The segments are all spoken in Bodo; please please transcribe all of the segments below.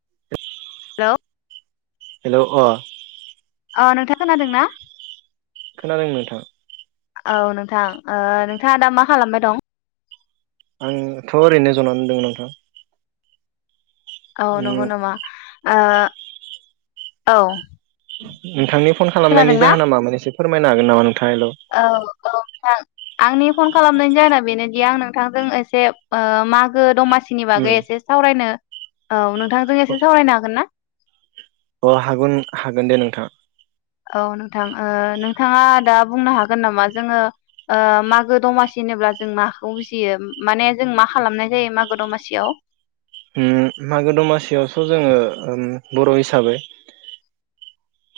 [unintelligible] [unintelligible] हेल अ अ नोंथाङा खोनादों ना खोनादों नोंथां औ नोंथां ओ नोंथाङा दा मा खालामबाय दं आंथ ओरैनो जनानै दों नोंथां अ नंगौ उम नामा ओ औ नोंथांनि फन खालामनायनि खोनादोंना जाहोना मामोन एसे फोरमायनो हागोन नामा नों औ औ [unintelligible] आंनि फन खालामनायनि जाहोना बेनो ए आं नोंथांजों एसे ओ मागो दमासि सिनि उम बागै एसे सावरायनो औ नो थांजों एसे सावरायनो हागोन ना अ हागोन हागोन दे नोंथां औ नोंथां ओ नोंथाङा दा बुंनो हागोन नामा जोङो मागो दमासि होनोब्ला जों माखौ बुजियो माने जों मा खालामनाय जायो मागो दमासियाव उम मागो दमासियावस जोङो बर' हिसाबै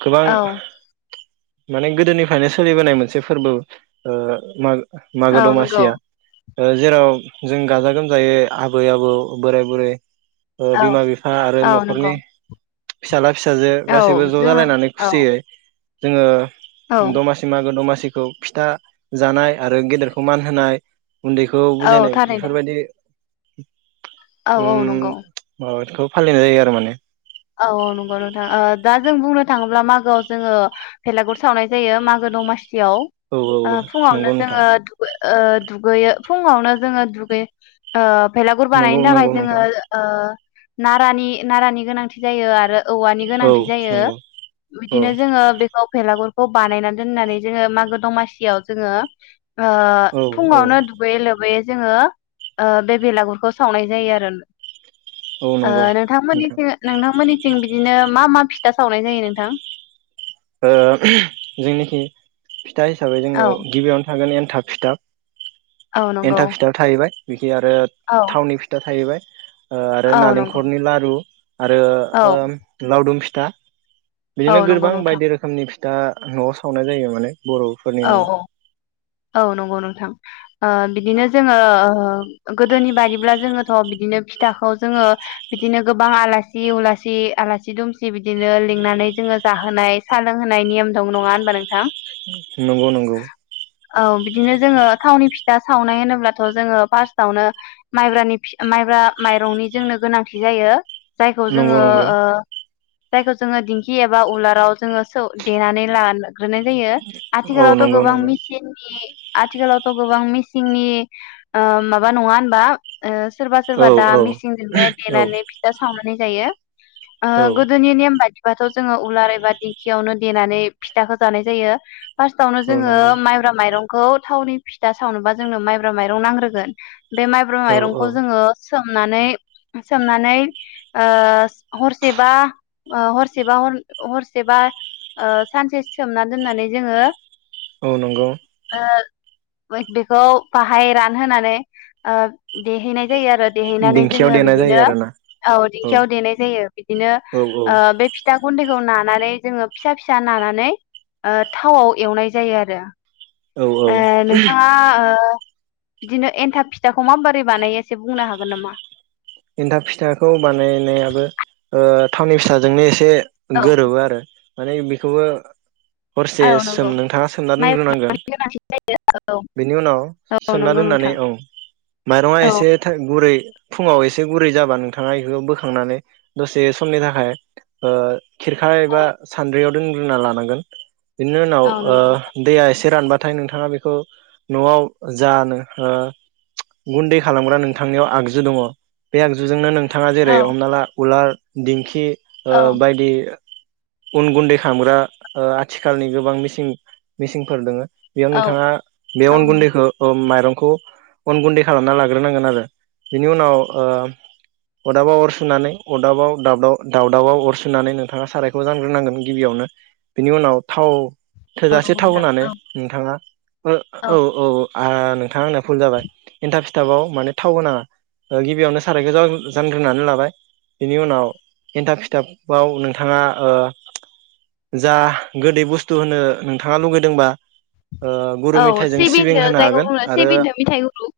गोबां औ माने गोदोनिफ्रायनो सोलिबोनाय मोनसे फोरबो ओ मा मागो औ नंगौ दमासिया जेराव जों गाजा गोमजायै आबै आबौ बोराय बुरै ओ औ बिमा बिफा आरो औ नंगौ नखरनि फिसाला फिसाजो औ गासैबो ज जोङो जालायनानै औ खुसियै जोङो औ दमासि मागो दमासि खौ फिथा जानाय आरो गेदेरखौ मान होनाय उन्दैखौ औ बुजायनाय थारैनो बेफोरबायदि बि औ [unintelligible] औ उम नंगौ माबादिखौ फालिनाय जायो आरो माने औ औ नंगौ नोंथां ओ दा जों बुंनो थाङोब्ला मागोआव जोङो भेलागर सावनाय जायो मागो दमासि जेराव औ औ फुङावनो नंगौ नोंथां जोङो दुगै ओ दुगैयो फुङावनो जोङो दुगैयो ओ बेलागर नंगौ बानायनो थाखाय नंगौ जोङो नोंथां ओ नारानि नारानि गोनांथि जायो आरो औवानि औ गोनांथि जायो नंगौ औ बिदिनो जोङो बेखौ भेलागुर खौ बानायनानै दोननानै जोङो मागो दमासियाव जोङो ओ औ औ फुङावनो दुगै लोब यो जोङो ओ बे बेलागरखौ सावनाय जायो आरो औ ओ नंगौ नोंथां नोंथांमोननिथिं नोंथांमोननिथिं बिदिनो मा मा फिथा सावनाय जायो नोंथां ओ जोंनिथिं फिथा हिसाबै जोङो औ गिबियावनो थागोन एन औ [unintelligible] नंगौ एन्थाब फिथाब थाहैबाय खि आरो औ थावनि फिथा थाहैबाय ओ आरो औ नंगौ नालेंखरनि लारु आरो औ ओम लावदुम फि दा औ नंगौ नोंथां ओंखामनि फिथा नआव सावनाय जायो माने बरफोरनि औ न औ औ नंगौ नोंथां ओ बिदिनो जोङो ओ गोदोनि बादिब्ला जोङोथ बिदिनो फिथाखौ जोङो बिदिनो गोबां आलासि उलासि आलासि दुमसि बिदिनो लिंनानै जोङो जाहोनाय साह लोंहोनाय नेम दं नङा होनबा नोंथां नंगौ नंगौ औ बिदिनो जोङो थावनि फिथा सावनाय होनोब्लाथ जोङो फारस्टआवनो माइब्रानि फि माइब्रा माइरंनि जोंनो गोनांथि जायो जायखौ जोङो नंगौ नंगौ ओ जायखौ जोङो दिंखि एबा उलाराव जोङो सौ देनानै लानो‌ ग्रोनाय जायो औ आथिखालावथ नंगौ गोबां नंगौ मि ए आथिखालावथ गोबां मिसिंनि ओ माबा नङा होनबा ओ सोरबा औ सोरबा दा औ मेसिनजोंनो औ देनानै फिथा सावनानै नाय जायो ओ औ गोदोनि नेम बादि बाथ जोङो उलार एबा दिंखियावनो देनानै फिथाखौ जानाय जायो फारस्टआवनो औ जोङो नंगौ माइरंखौ थावनि फिथा सावनोबा जोंनो माइब्रा माइरं नांग्रोगोन बे माइब्र औ औ माइरंखौ जोङो सोमनानै सोमनानै ओ हरसेबा अ हरसेबा हरन हरसेबा ओ सानसे सोमना दोननानै जोङो औ नंगौ ओ बे-बेखौ बाहाय रानहोनानै ओ देहैनाय जायो आरो देहैनानै दिंखियाव जोङो देनाय जायो बिदिनो आरोना औ दिंखियाव देनाय जायो बिदिनो औ ओ बे फिथा गुन्दै खौ नानानै जोङो फिसा फिसा नानानै ओ थावआव एवनाय जायो आरो [unintelligible] औ औ ओ नोंथाङा ओ बिदिनो एन्थाब फिथाखौ माबोरै बानायो एसे बुंनो हागोन नामा एन्थाब फिथाखौ बानायनायाबो थावनि फिथाजोंनो एसे औ गोरोबो आरो माने बिखौबो हरसे औ सोम नंगौ नोंथाङा सोमना माइब्रानि दोनग्रोनांगोन गोनांथि जायो औ बेनि उनाव औ सोमना नंगौ दोननानै नोंथां औ माइरङा औ एसे था गुरै फुङाव एसे एसे गुरै जाबा नोंथाङा इखौ बोखांनानै दसे समनि थाखाय ओ खेरखा औ एबा सान्द्रियाव रोंग्रोना लानांगोन बिनि उनाव औ ओ नंगौ नोंथां दैया एसे रानबा नाथाय नोंथाङा बेखौ नआव जानो ओ गुन्दै खालामग्रा नोंथांनियाव आगजु दङ बे आगजुजोंनो नों थाङा जेरै औ हमना ला उलार दिंखि ओ औ बायदि उन गुन्दै खामग्रा आथिखालनि गोबां मिसिं मिसिंफोर दोङो बेयाव औ नोंथाङा बे औ अन नंगौ गुन्दैखौ ओ माइरं खौ अन गुन्दै खालामना लाग्रोनांगोन आरो बिनि उनाव ओ अदाबाव अर सुनानै अदाबाव दावदाब दावदावाव अर सुनानै नोंथाङा सारायखौ जानग्रोनांगोन गिबियावनो बिनि उनाव थाव औ थोजासे नंगौ टाउ नोंथां होनानै नोंथाङा ओ औ औ ओ नोंथाङा आंनो भुल जाबाय एनथाब थाबाव माने थाव होनाङा गिबियावनो सारायखौ जा-जानग्रोननानै लाबाय बिनि उनाव एन्थाब खिथाबाव नोंथाङा ओ जा गोदै बुस्थु होनो नोंथाङा लुगैदोंबा ओ गुरु औ मेथाइजों सिबिं सेबिनदो होनो जायगा हागोन बुंनो आरो सेबिनदो मेथाइगुुरु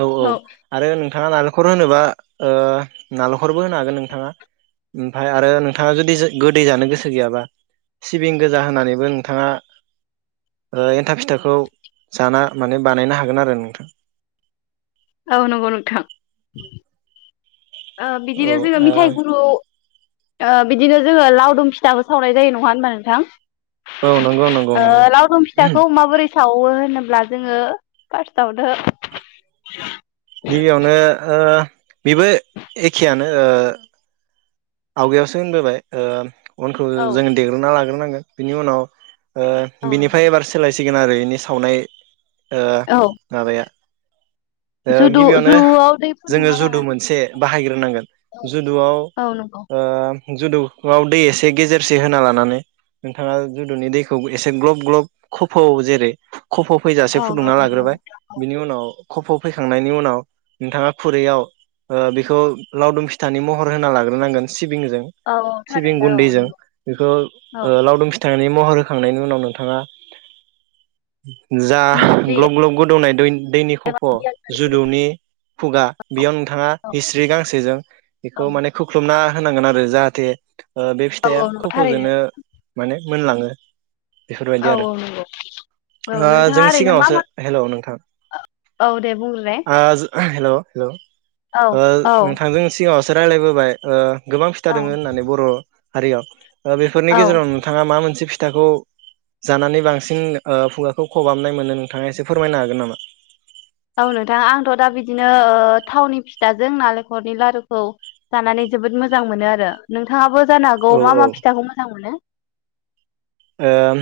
औ औ आरो नों नोंथाङा नालेंखर होनोबा ओ नालेंखरबो होनो हागोन नोंथाङा ओमफाय आरो नोंथाङा जुदि गोदै जानो गोसो गैयाबा सिबिं गोजा होनानैबो नोंथाङा ओ एन्थाब फिथाखौ जाना माने बानायनो हागोन आरो नोंथां औ नंगौ नोथां ओ औ बिदिनो जोङो मिथाइ गुरू ओ बिदिनो जोङो लावदुम फिथाबो सावनाय जायो नङा होनबा नोंथां ओ औ नंगौ नंगौ [unintelligible] नंगौ ओ लावदुम फिथाखौ माबोरै सावो होनोब्ला जोङो फारस्टआवनो [unintelligible] गिबियावनो ओ बेबो एखेयानो ओ आवगायावसो होनबोबाय ओ उनखौ औ जोङो देग्रोना लाग्रोनां बिनि उनाव ओ बिनिफ्राय एबार सोलायसि सिगोन आरो इनि सावनाय ओ औ माबाया ओ जुदु गिबियावनो जुआव दै जोङो फुदुंना जुदु लानानै मोनसे बाहायग्रोनांगोन औ जुदुआव औ नंगौ ओ जुदौआव दै एसे गेजेरसे होना लानानै नोंथाङा जुदुनि दैखौ एसे ग्लब ग्लब खोफौ जेरै [unintelligible] खफ फैजासे औ औ फुदुंना नंगौ लाग्रोबाय। बिनि उनाव खफ फैखांनायनि उनाव नोंथाङा खुरैयाव ओ बेखौ लावदुम फिथानि महर होना लाग्रोनांगोन सिबिं जों औ औ सिबिं थारैनो औ गुन्दैजों नंगौ बेखौ औ लावदुम फिथानि मावग्रोखांनायनि उनाव नोंथाङा जा मुस्रि ग्लब ग्लब गोदौनाय दै दैनि एबा खफ जुदौनि खुगा बेयाव नोंथाङा औ हिस्रि गांसेजों औ बेखौ माने खुख्लुम ना होनांगोन आरो जाहाथे [inaudible] ओ बे फिथाइआ औ नंगौ थारैनो खफजोंनो माने मोनलाङो बेफोरबायदि औ आरो औ नंगौ औ ओ नोंथाङा जों ओरैनो मा सिगाङावसो, मा हेल' नोंथां औ दे बुंग्रोलाय हेल' हेल' औ ओ औ नोंथांजों सिगाङाव रायलायबोबाय ओ गोबां फिथा औ दोङो होननानै बर' हारियाव बेफोरनि औ गेजेराव नोंथाङा मा मोनसे फि थाखौ जानानै बांसिन ओ खुगाखौ खबामनाय मोनो नोंथाङा एसे फोरमायनो हागोन नामा? औ नोंथां आंथ' दा बिदिनो थावनि फिथाजों नालेंखरनि लारुखौ जानानै जोबोद मोजां मोनो आरो नोंथाङाबो जानो औ हागौ मा ओ मा फिथाखौ मोजां मोनो? ओम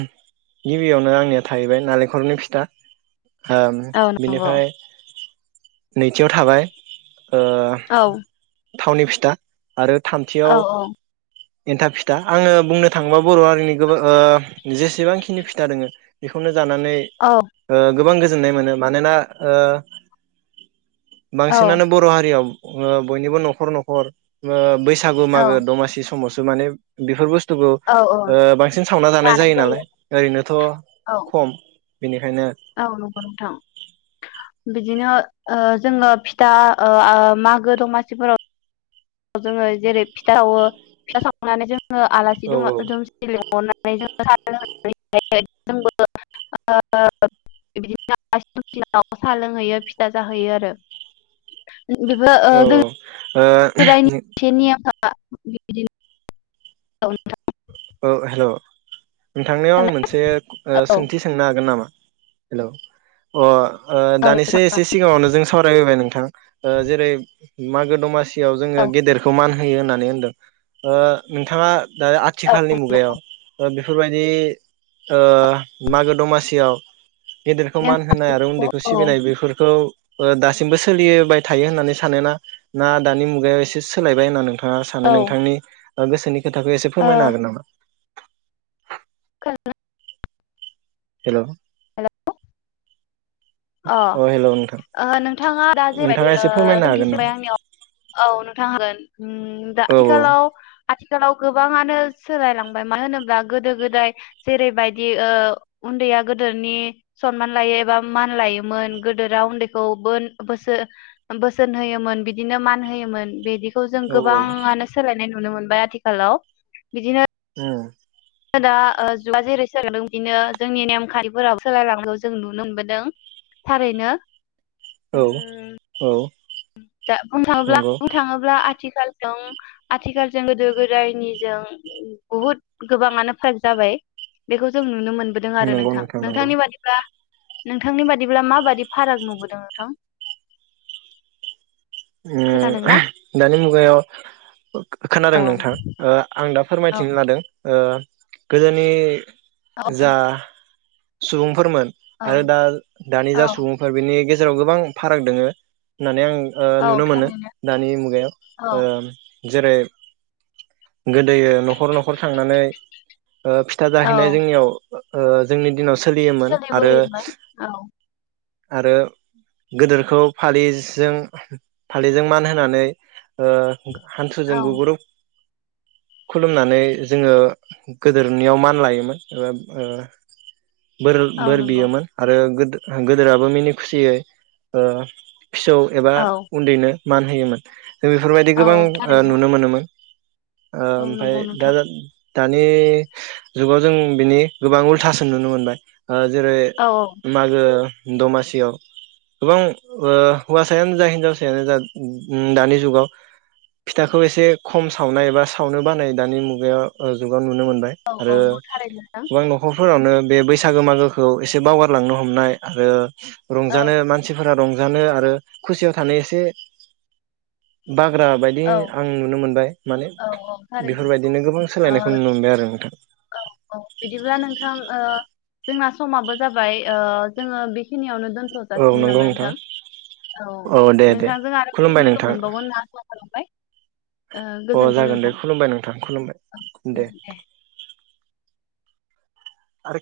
गिबियावनो आंनिया थाहैबाय नालेंखलनि फिथा उम औ नंगौ बिनिफ्राय नैथियाव थाबाय ओ औ थावनि फिथा आरो थामथियाव औ एन्थाब फिथा। आङो बुंनो थाङोबा बर' हारिनि गोबां ओ जेसेबांखिनि फिथा दोङो बेखौनो नानै औ गोबां गोजो नाय मोन मानोना ओ औ बांसिनानो बर' हारियाव ओ बयनिबो न'खर न'खर ओ बैसाग सागु औ मागो दमासि समावसो माने बेफोर बुस तुखौ औ औ ओ बां बांसिन सावना जानाय जायो नालाय ओरैनोथ' औ खम। बिनो। औ नंगौ नोंथां। बिदिनो ओ जोङो फिथा ओ आ मागो दमासिफोराव जोङो जेरै फिथा सावो फिथा सावखांनानै जों आलासि औ दं [unintelligible] नानै जाङो जोंबो [unintelligible] साहा लोंहैयो फिथा जाहैयो आरो। बेबो औ ओ गो ओ। [unintelligible] [unintelligible] औ नोंथां। [unintelligible] औ हेलो। नोंथांनियाव नोंथां आं मोनसे ओ औ सोंथि सोंनो हागोन नामा? हेलौ अ आं ओ औ दानिसो नोंथां एसे सिगाङावनो जों सावरायबोबाय नोंथां ओ जेरै मागो दमासि याव जोङो औ गेदेरखौ मान हो होयो होननानै होनदों। ओ नोंथाङा दा औ खाथिखालनि नंगौ मुगायाव ओ बे बेफोरबायदि ओ मागो दमासियाव गेदेरखौ मान होनाय आरो उन्दैखौ नेमखान्थिफोरखौ औ सिबिनाय बेफोरखौ ओ दासिमबो सोलिबाय थायो होननानै सानोना ना दानि मुगायाव एसे सोलायबाय होनना नोंथां ङा सानो औ ओ नोंथांनि ओ गोसोनि खोथाखो फोरमायनो हागोन नामा? [unintelligible] हेलौ हेलौ अ' हेल' नोंथां ओ नोंथाङा दा नोंथाङा जैबायदि ओ एसे फोरमायनो सोंथि‌ हागोन नामा सोंबाय आंनियाव औ नोंथां हागोन। उम दा औ आथिखालाव आथि आथिखालाव गोबाङानो सोलायलांबाय मानो होनोब्ला गोदो गोदाय जेरैबायदि ओ उन्दैया गोदोनि सनमान लायो एबा मान लायो। मोन गोदोरा उन्दैखौ बोन बोसो बोसोन होयोमोन बिदिनो मान होयोमोन बिदि खौ जों औ गोबाङानो सोलायनाय नुनो मोनबाय आथिखालाव बिदिनो ओ दा जुगवा जेरै सोलायदों बिदिनो जोंनि नेम खान्थिफोराबो सोलायलांगौ जों नुनो मोनदों थारैनो औ उम औ दा बुंनो थाङोब्ला नंगौ बुंनो थाङोब्ला आथिखालजों आथिखालजों गोदो गोदायनिजों बुहुद गोबाङानो फाराग जाबाय। बेखौ जों नुनो मोनबोदों आरो नंगौ नोंथां नंगौ नोंथांनि बादिब्ला नोंथांनि बादिब्ला माबादि फाराग नुबोदों नोंथां? ओ खोनादोंना [unintelligible] दानि मुगायाव खोनादों औ अ नोंथां आं? दा औ फोरमायथिनो लादों ओ गोदोनि औ जा सुबुंफोरमोन औ आरो दा दानि औ जा सुबुंफोर बेनि गेज जेराव गोबां फाराग दङो होननानै आं ओ औ नुनो मोनो थारैनो दानि मुगायाव औ ओम जेरै गोदोयो नखर नखर थांनानै ओ फिथा जाहैनाय औ जोंनियाव ओ जोंनि दिनाव चलियोमोन आरो सोलिबोयोमोन औ आरो गोदोरखौ फालिजों [unintelligible] फालिजों मान होनानै ओ हान्थुजों औ गुगुरुब खुलुमनानै जोङो गोदोरनियाव मान लायोमोन ओ ओ बोरो औ बोर नंगौ बियोमोन आरो गोदो गोदोराबो मिनि खुसियै ओ फिसौ एबा औ उन्दैनो मान होयोमोन। जों बेफोरबायदि गोबां औ ओ थारैनो नुनो मोनोमोन। ओ औ ओमफ्राय नंगौ दा नोंथां दानि जुगाव जों बिनि गोबां उलथासो नुनो मोनबाय ओ जेरै औ मागो दमासियाव गोबां ओ हौवासायानो जा हिन हिनजावसायानो जा उम दानि जुगाव फिथाखौ एसे खम सावनाय एबा सावनो बानाय दानि मुगायाव ओ जुगाव नु नुनो मोनबाय आरो औ थारैनो नोंथां गोबां नख फोरावनो बे बैसागो मागोखौ एसे बावगारलांनो हमनाय आरो औ रंजानो मानसिफोरा रंज रंजानो आरो खुसियाव सानैसो बा हाग्रा बायदि औ आं नुनो मोनबाय माने औ औ थारैनो बेफोरबायदिनो गोबां ओ सोलायनायखौ नुनो मोनबाय आरो नोंथां औ औ बिदिब्ला नोंथां ओ जोंना समाबो जाबाय ओ जोङो बेखिनियावनो दो औ दोनथजासिगोन नंगौ नामा नोंथां औ दे दे नोंथांजों आरो फिन खुलुमबाय लोगो नोंथां मोनबावगोन होनना आसा खालामबाय ओ अ गोजोनथों जागोन दे नोंथां खुलुमबाय नोंथां औ खुलुमबाय दे दे आरो